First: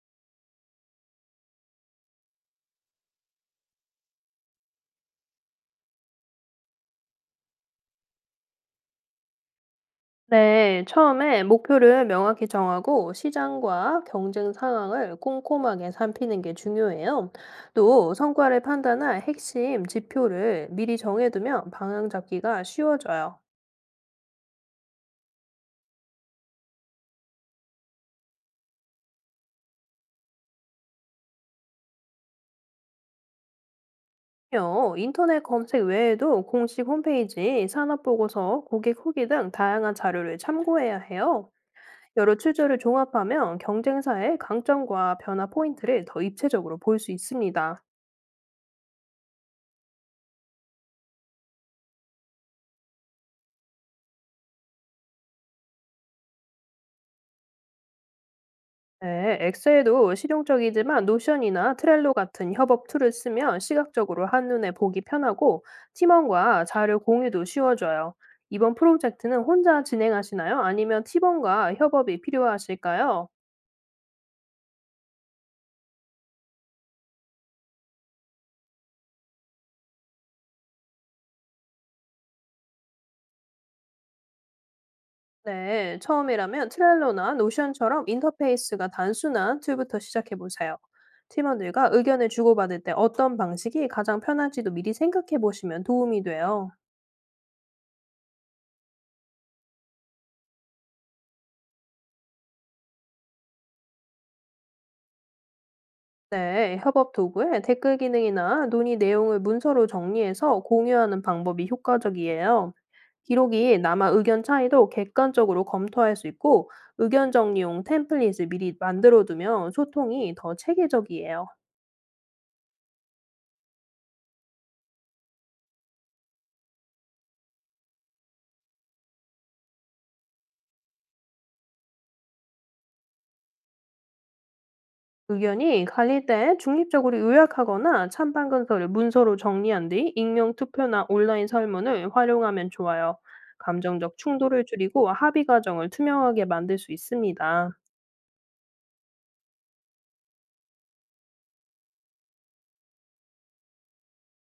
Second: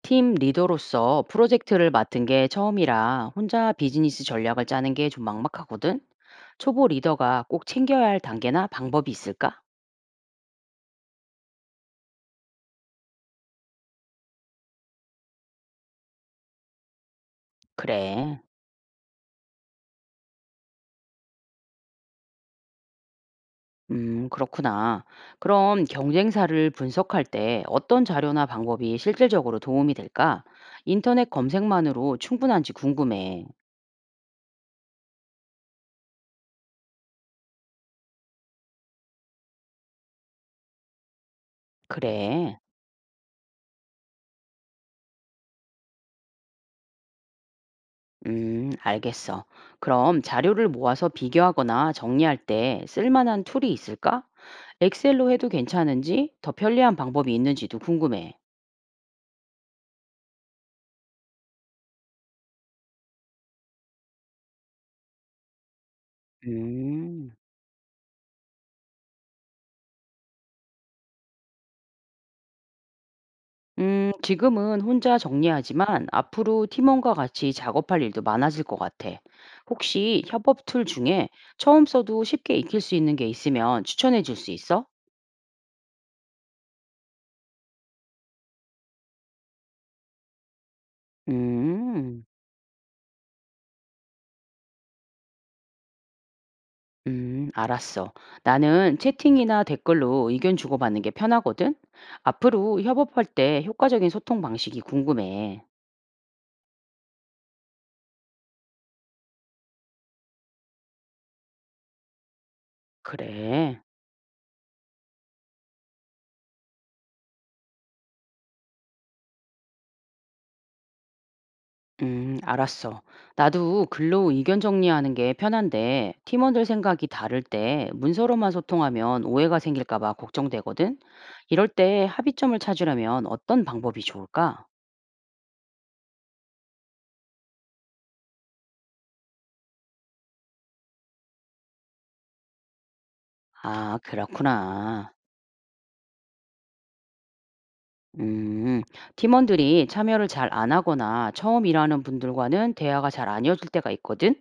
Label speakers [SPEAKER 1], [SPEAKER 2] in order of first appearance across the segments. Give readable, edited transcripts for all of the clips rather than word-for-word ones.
[SPEAKER 1] 팀 리더로서 프로젝트를 맡은 게 처음이라 혼자 비즈니스 전략을 짜는 게 좀 막막하거든. 초보 리더가 꼭 챙겨야 할 단계나 방법이 있을까?
[SPEAKER 2] 네, 처음에 목표를 명확히 정하고 시장과 경쟁 상황을 꼼꼼하게 살피는 게 중요해요. 또
[SPEAKER 1] 그래.
[SPEAKER 2] 성과를 판단할 핵심 지표를 미리 정해두면 방향 잡기가 쉬워져요.
[SPEAKER 1] 그렇구나. 그럼 경쟁사를 분석할 때 어떤 자료나 방법이 실질적으로 도움이 될까? 인터넷 검색만으로 충분한지 궁금해.
[SPEAKER 2] 요, 인터넷 검색 외에도 공식 홈페이지, 산업보고서, 고객 후기 등 다양한 자료를 참고해야 해요. 여러
[SPEAKER 1] 그래.
[SPEAKER 2] 출처를 종합하면 경쟁사의 강점과 변화 포인트를 더 입체적으로 볼 수 있습니다.
[SPEAKER 1] 알겠어. 그럼 자료를 모아서 비교하거나 정리할 때 쓸만한 툴이 있을까? 엑셀로 해도 괜찮은지, 더 편리한 방법이 있는지도 궁금해.
[SPEAKER 2] 네, 엑셀도 실용적이지만 노션이나 트렐로 같은 협업 툴을 쓰면 시각적으로 한눈에 보기 편하고 팀원과 자료
[SPEAKER 1] 음,
[SPEAKER 2] 공유도 쉬워져요. 이번 프로젝트는 혼자 진행하시나요? 아니면 팀원과 협업이 필요하실까요?
[SPEAKER 1] 지금은 혼자 정리하지만 앞으로 팀원과 같이 작업할 일도 많아질 것 같아. 혹시 협업 툴 중에 처음 써도 쉽게 익힐 수 있는 게 있으면 추천해 줄 수 있어?
[SPEAKER 2] 네, 처음이라면 트렐로나 노션처럼 인터페이스가 단순한 툴부터 시작해 보세요. 팀원들과
[SPEAKER 1] 음.
[SPEAKER 2] 의견을 주고받을 때 어떤 방식이 가장 편할지도 미리 생각해 보시면 도움이 돼요.
[SPEAKER 1] 알았어. 나는 채팅이나 댓글로 의견 주고받는 게 편하거든? 앞으로 협업할 때 효과적인 소통 방식이 궁금해.
[SPEAKER 2] 네, 협업 도구에 댓글 기능이나 논의 내용을 문서로 정리해서 공유하는 방법이 효과적이에요. 기록이
[SPEAKER 1] 그래.
[SPEAKER 2] 남아 의견 차이도 객관적으로 검토할 수 있고 의견 정리용 템플릿을 미리 만들어두면 소통이 더 체계적이에요.
[SPEAKER 1] 알았어. 나도 글로 의견 정리하는 게 편한데 팀원들 생각이 다를 때 문서로만 소통하면 오해가 생길까 봐 걱정되거든? 이럴 때 합의점을 찾으려면 어떤 방법이 좋을까?
[SPEAKER 2] 의견이 갈릴 때 중립적으로 요약하거나 찬반 근서를 문서로 정리한 뒤 익명 투표나 온라인 설문을 활용하면 좋아요.
[SPEAKER 1] 아,
[SPEAKER 2] 감정적 충돌을 줄이고
[SPEAKER 1] 그렇구나.
[SPEAKER 2] 합의 과정을 투명하게 만들 수 있습니다.
[SPEAKER 1] 음, 팀원들이 참여를 잘 안 하거나 처음 일하는 분들과는 대화가 잘 안 이어질 때가 있거든?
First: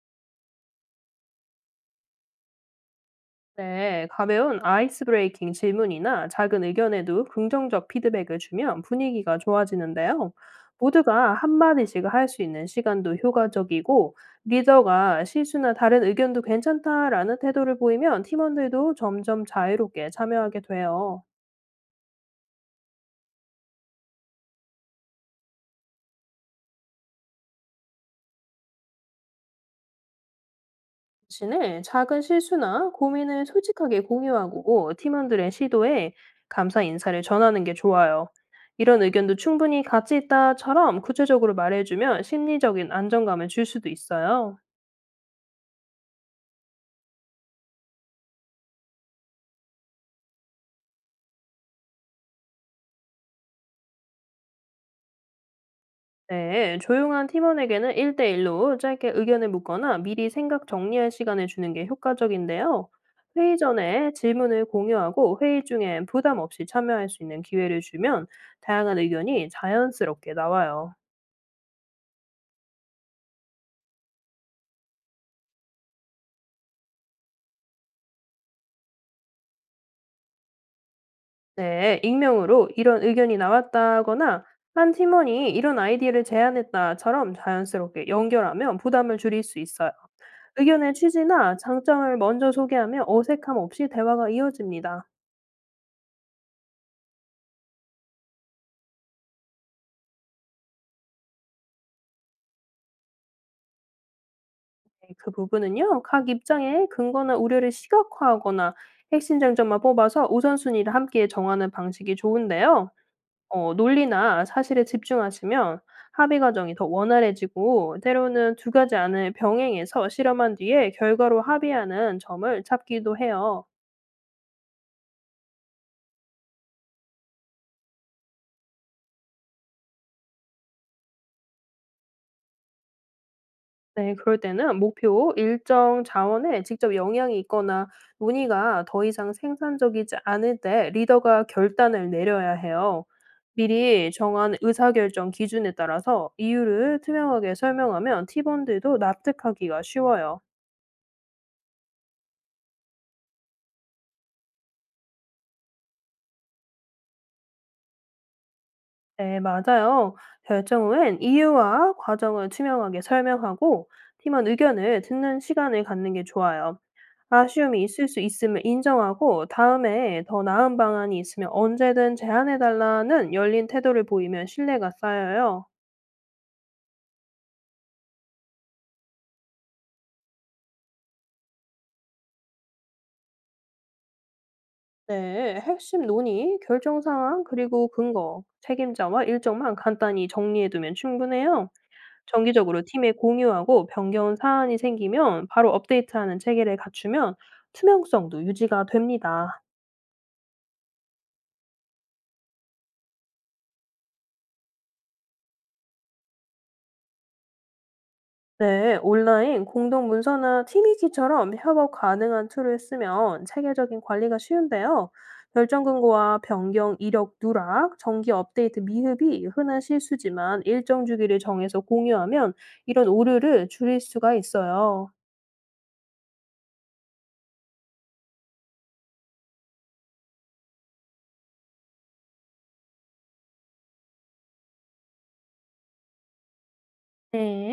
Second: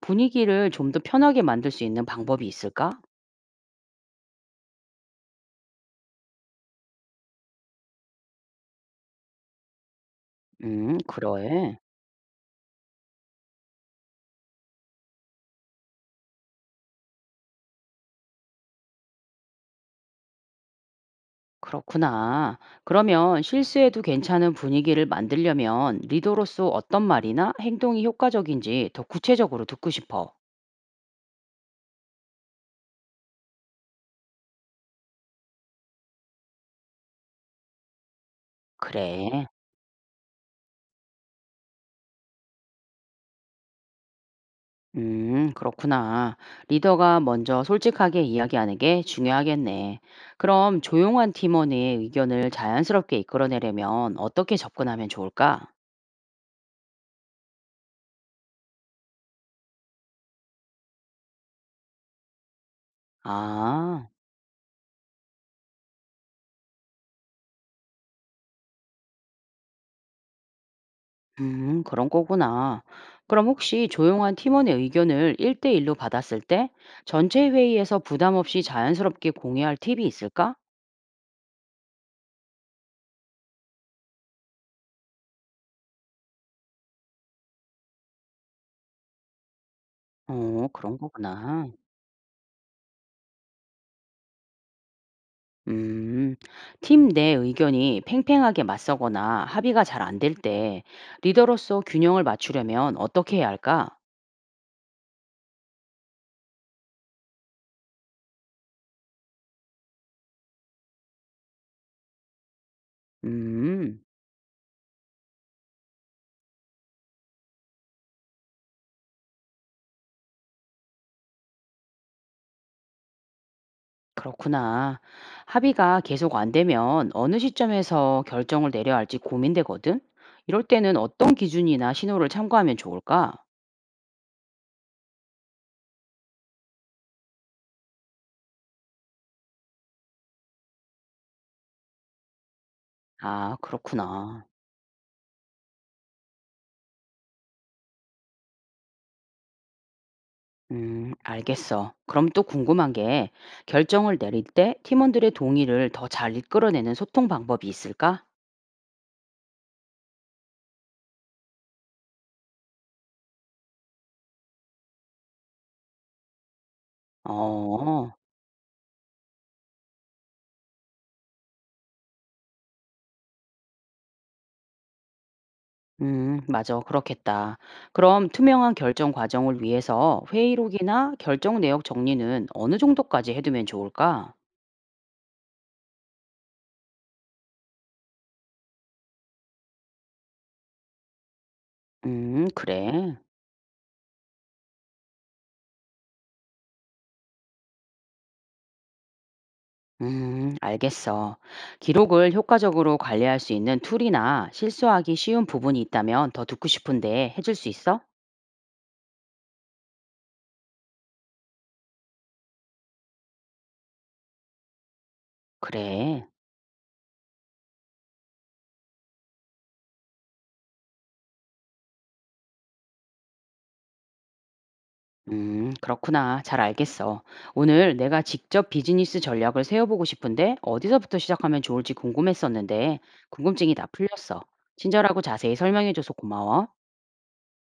[SPEAKER 1] 분위기를 좀 더 편하게 만들 수 있는 방법이 있을까?
[SPEAKER 2] 네, 가벼운 아이스 브레이킹 질문이나 작은 의견에도 긍정적 피드백을 주면 분위기가 좋아지는데요. 모두가
[SPEAKER 1] 그래.
[SPEAKER 2] 한마디씩 할 수 있는 시간도 효과적이고, 리더가 실수나 다른 의견도 괜찮다라는 태도를 보이면 팀원들도 점점 자유롭게 참여하게 돼요.
[SPEAKER 1] 그렇구나. 그러면 실수해도 괜찮은 분위기를 만들려면 리더로서 어떤 말이나 행동이 효과적인지 더 구체적으로 듣고 싶어.
[SPEAKER 2] 자신의 작은 실수나 고민을 솔직하게 공유하고 팀원들의 시도에 감사 인사를 전하는 게 좋아요. 이런 의견도
[SPEAKER 1] 그래.
[SPEAKER 2] 충분히 가치 있다처럼 구체적으로 말해주면 심리적인 안정감을 줄 수도 있어요.
[SPEAKER 1] 그렇구나. 리더가 먼저 솔직하게 이야기하는 게 중요하겠네. 그럼 조용한 팀원의 의견을 자연스럽게 이끌어내려면 어떻게 접근하면 좋을까?
[SPEAKER 2] 네, 조용한 팀원에게는 1대1로 짧게 의견을 묻거나 미리 생각 정리할 시간을 주는 게 효과적인데요. 회의
[SPEAKER 1] 아,
[SPEAKER 2] 전에 질문을 공유하고 회의 중엔 부담 없이 참여할 수 있는 기회를 주면 다양한 의견이 자연스럽게 나와요.
[SPEAKER 1] 그런 거구나. 그럼 혹시 조용한 팀원의 의견을 1대1로 받았을 때 전체 회의에서 부담 없이 자연스럽게 공유할 팁이 있을까?
[SPEAKER 2] 네, 익명으로 이런 의견이 나왔다거나 한 팀원이 이런 아이디어를 제안했다처럼 자연스럽게 연결하면 부담을 줄일 수 있어요.
[SPEAKER 1] 어,
[SPEAKER 2] 의견의
[SPEAKER 1] 그런
[SPEAKER 2] 취지나
[SPEAKER 1] 거구나.
[SPEAKER 2] 장점을 먼저 소개하면 어색함 없이 대화가 이어집니다.
[SPEAKER 1] 음, 팀 내 의견이 팽팽하게 맞서거나 합의가 잘 안 될 때 리더로서 균형을 맞추려면 어떻게 해야 할까?
[SPEAKER 2] 네, 그 부분은요, 각 입장의 근거나 우려를 시각화하거나 핵심 장점만 뽑아서 우선순위를 함께 정하는 방식이 좋은데요.
[SPEAKER 1] 음,
[SPEAKER 2] 논리나 사실에 집중하시면 합의 과정이 더 원활해지고 때로는 두 가지 안을 병행해서 실험한 뒤에 결과로 합의하는 점을 찾기도 해요.
[SPEAKER 1] 그렇구나. 합의가 계속 안 되면 어느 시점에서 결정을 내려야 할지 고민되거든? 이럴 때는 어떤 기준이나 신호를 참고하면 좋을까?
[SPEAKER 2] 네 그럴 때는 목표, 일정, 자원에 직접 영향이 있거나 논의가 더 이상 생산적이지 않을 때 리더가 결단을 내려야 해요.
[SPEAKER 1] 아,
[SPEAKER 2] 미리
[SPEAKER 1] 그렇구나.
[SPEAKER 2] 정한 의사결정 기준에 따라서 이유를 투명하게 설명하면 팀원들도 납득하기가 쉬워요.
[SPEAKER 1] 알겠어. 그럼 또 궁금한 게 결정을 내릴 때 팀원들의 동의를 더 잘 이끌어내는 소통 방법이 있을까?
[SPEAKER 2] 네, 맞아요. 결정 후엔 이유와 과정을 투명하게 설명하고 팀원 의견을 듣는 시간을 갖는 게 좋아요. 아쉬움이 있을
[SPEAKER 1] 어.
[SPEAKER 2] 수 있음을 인정하고 다음에 더 나은 방안이 있으면 언제든 제안해달라는 열린 태도를 보이면 신뢰가 쌓여요.
[SPEAKER 1] 맞아. 그렇겠다. 그럼 투명한 결정 과정을 위해서 회의록이나 결정 내역 정리는 어느 정도까지 해두면 좋을까?
[SPEAKER 2] 네, 핵심 논의, 결정 상황, 그리고 근거, 책임자와 일정만 간단히 정리해두면 충분해요. 정기적으로 팀에
[SPEAKER 1] 그래.
[SPEAKER 2] 공유하고 변경 사안이 생기면 바로 업데이트하는 체계를 갖추면 투명성도 유지가 됩니다.
[SPEAKER 1] 알겠어. 기록을 효과적으로 관리할 수 있는 툴이나 실수하기 쉬운 부분이 있다면 더 듣고 싶은데 해줄 수 있어?
[SPEAKER 2] 네, 온라인 공동 문서나 팀위키처럼 협업 가능한 툴을 쓰면 체계적인 관리가 쉬운데요. 결정
[SPEAKER 1] 그래.
[SPEAKER 2] 근거와 변경 이력 누락, 정기 업데이트 미흡이 흔한 실수지만 일정 주기를 정해서 공유하면 이런 오류를 줄일 수가 있어요.
[SPEAKER 1] 그렇구나. 잘 알겠어. 오늘 내가 직접 비즈니스 전략을 세워보고 싶은데 어디서부터 시작하면 좋을지 궁금했었는데 궁금증이 다 풀렸어. 친절하고 자세히 설명해줘서 고마워.
[SPEAKER 2] 네.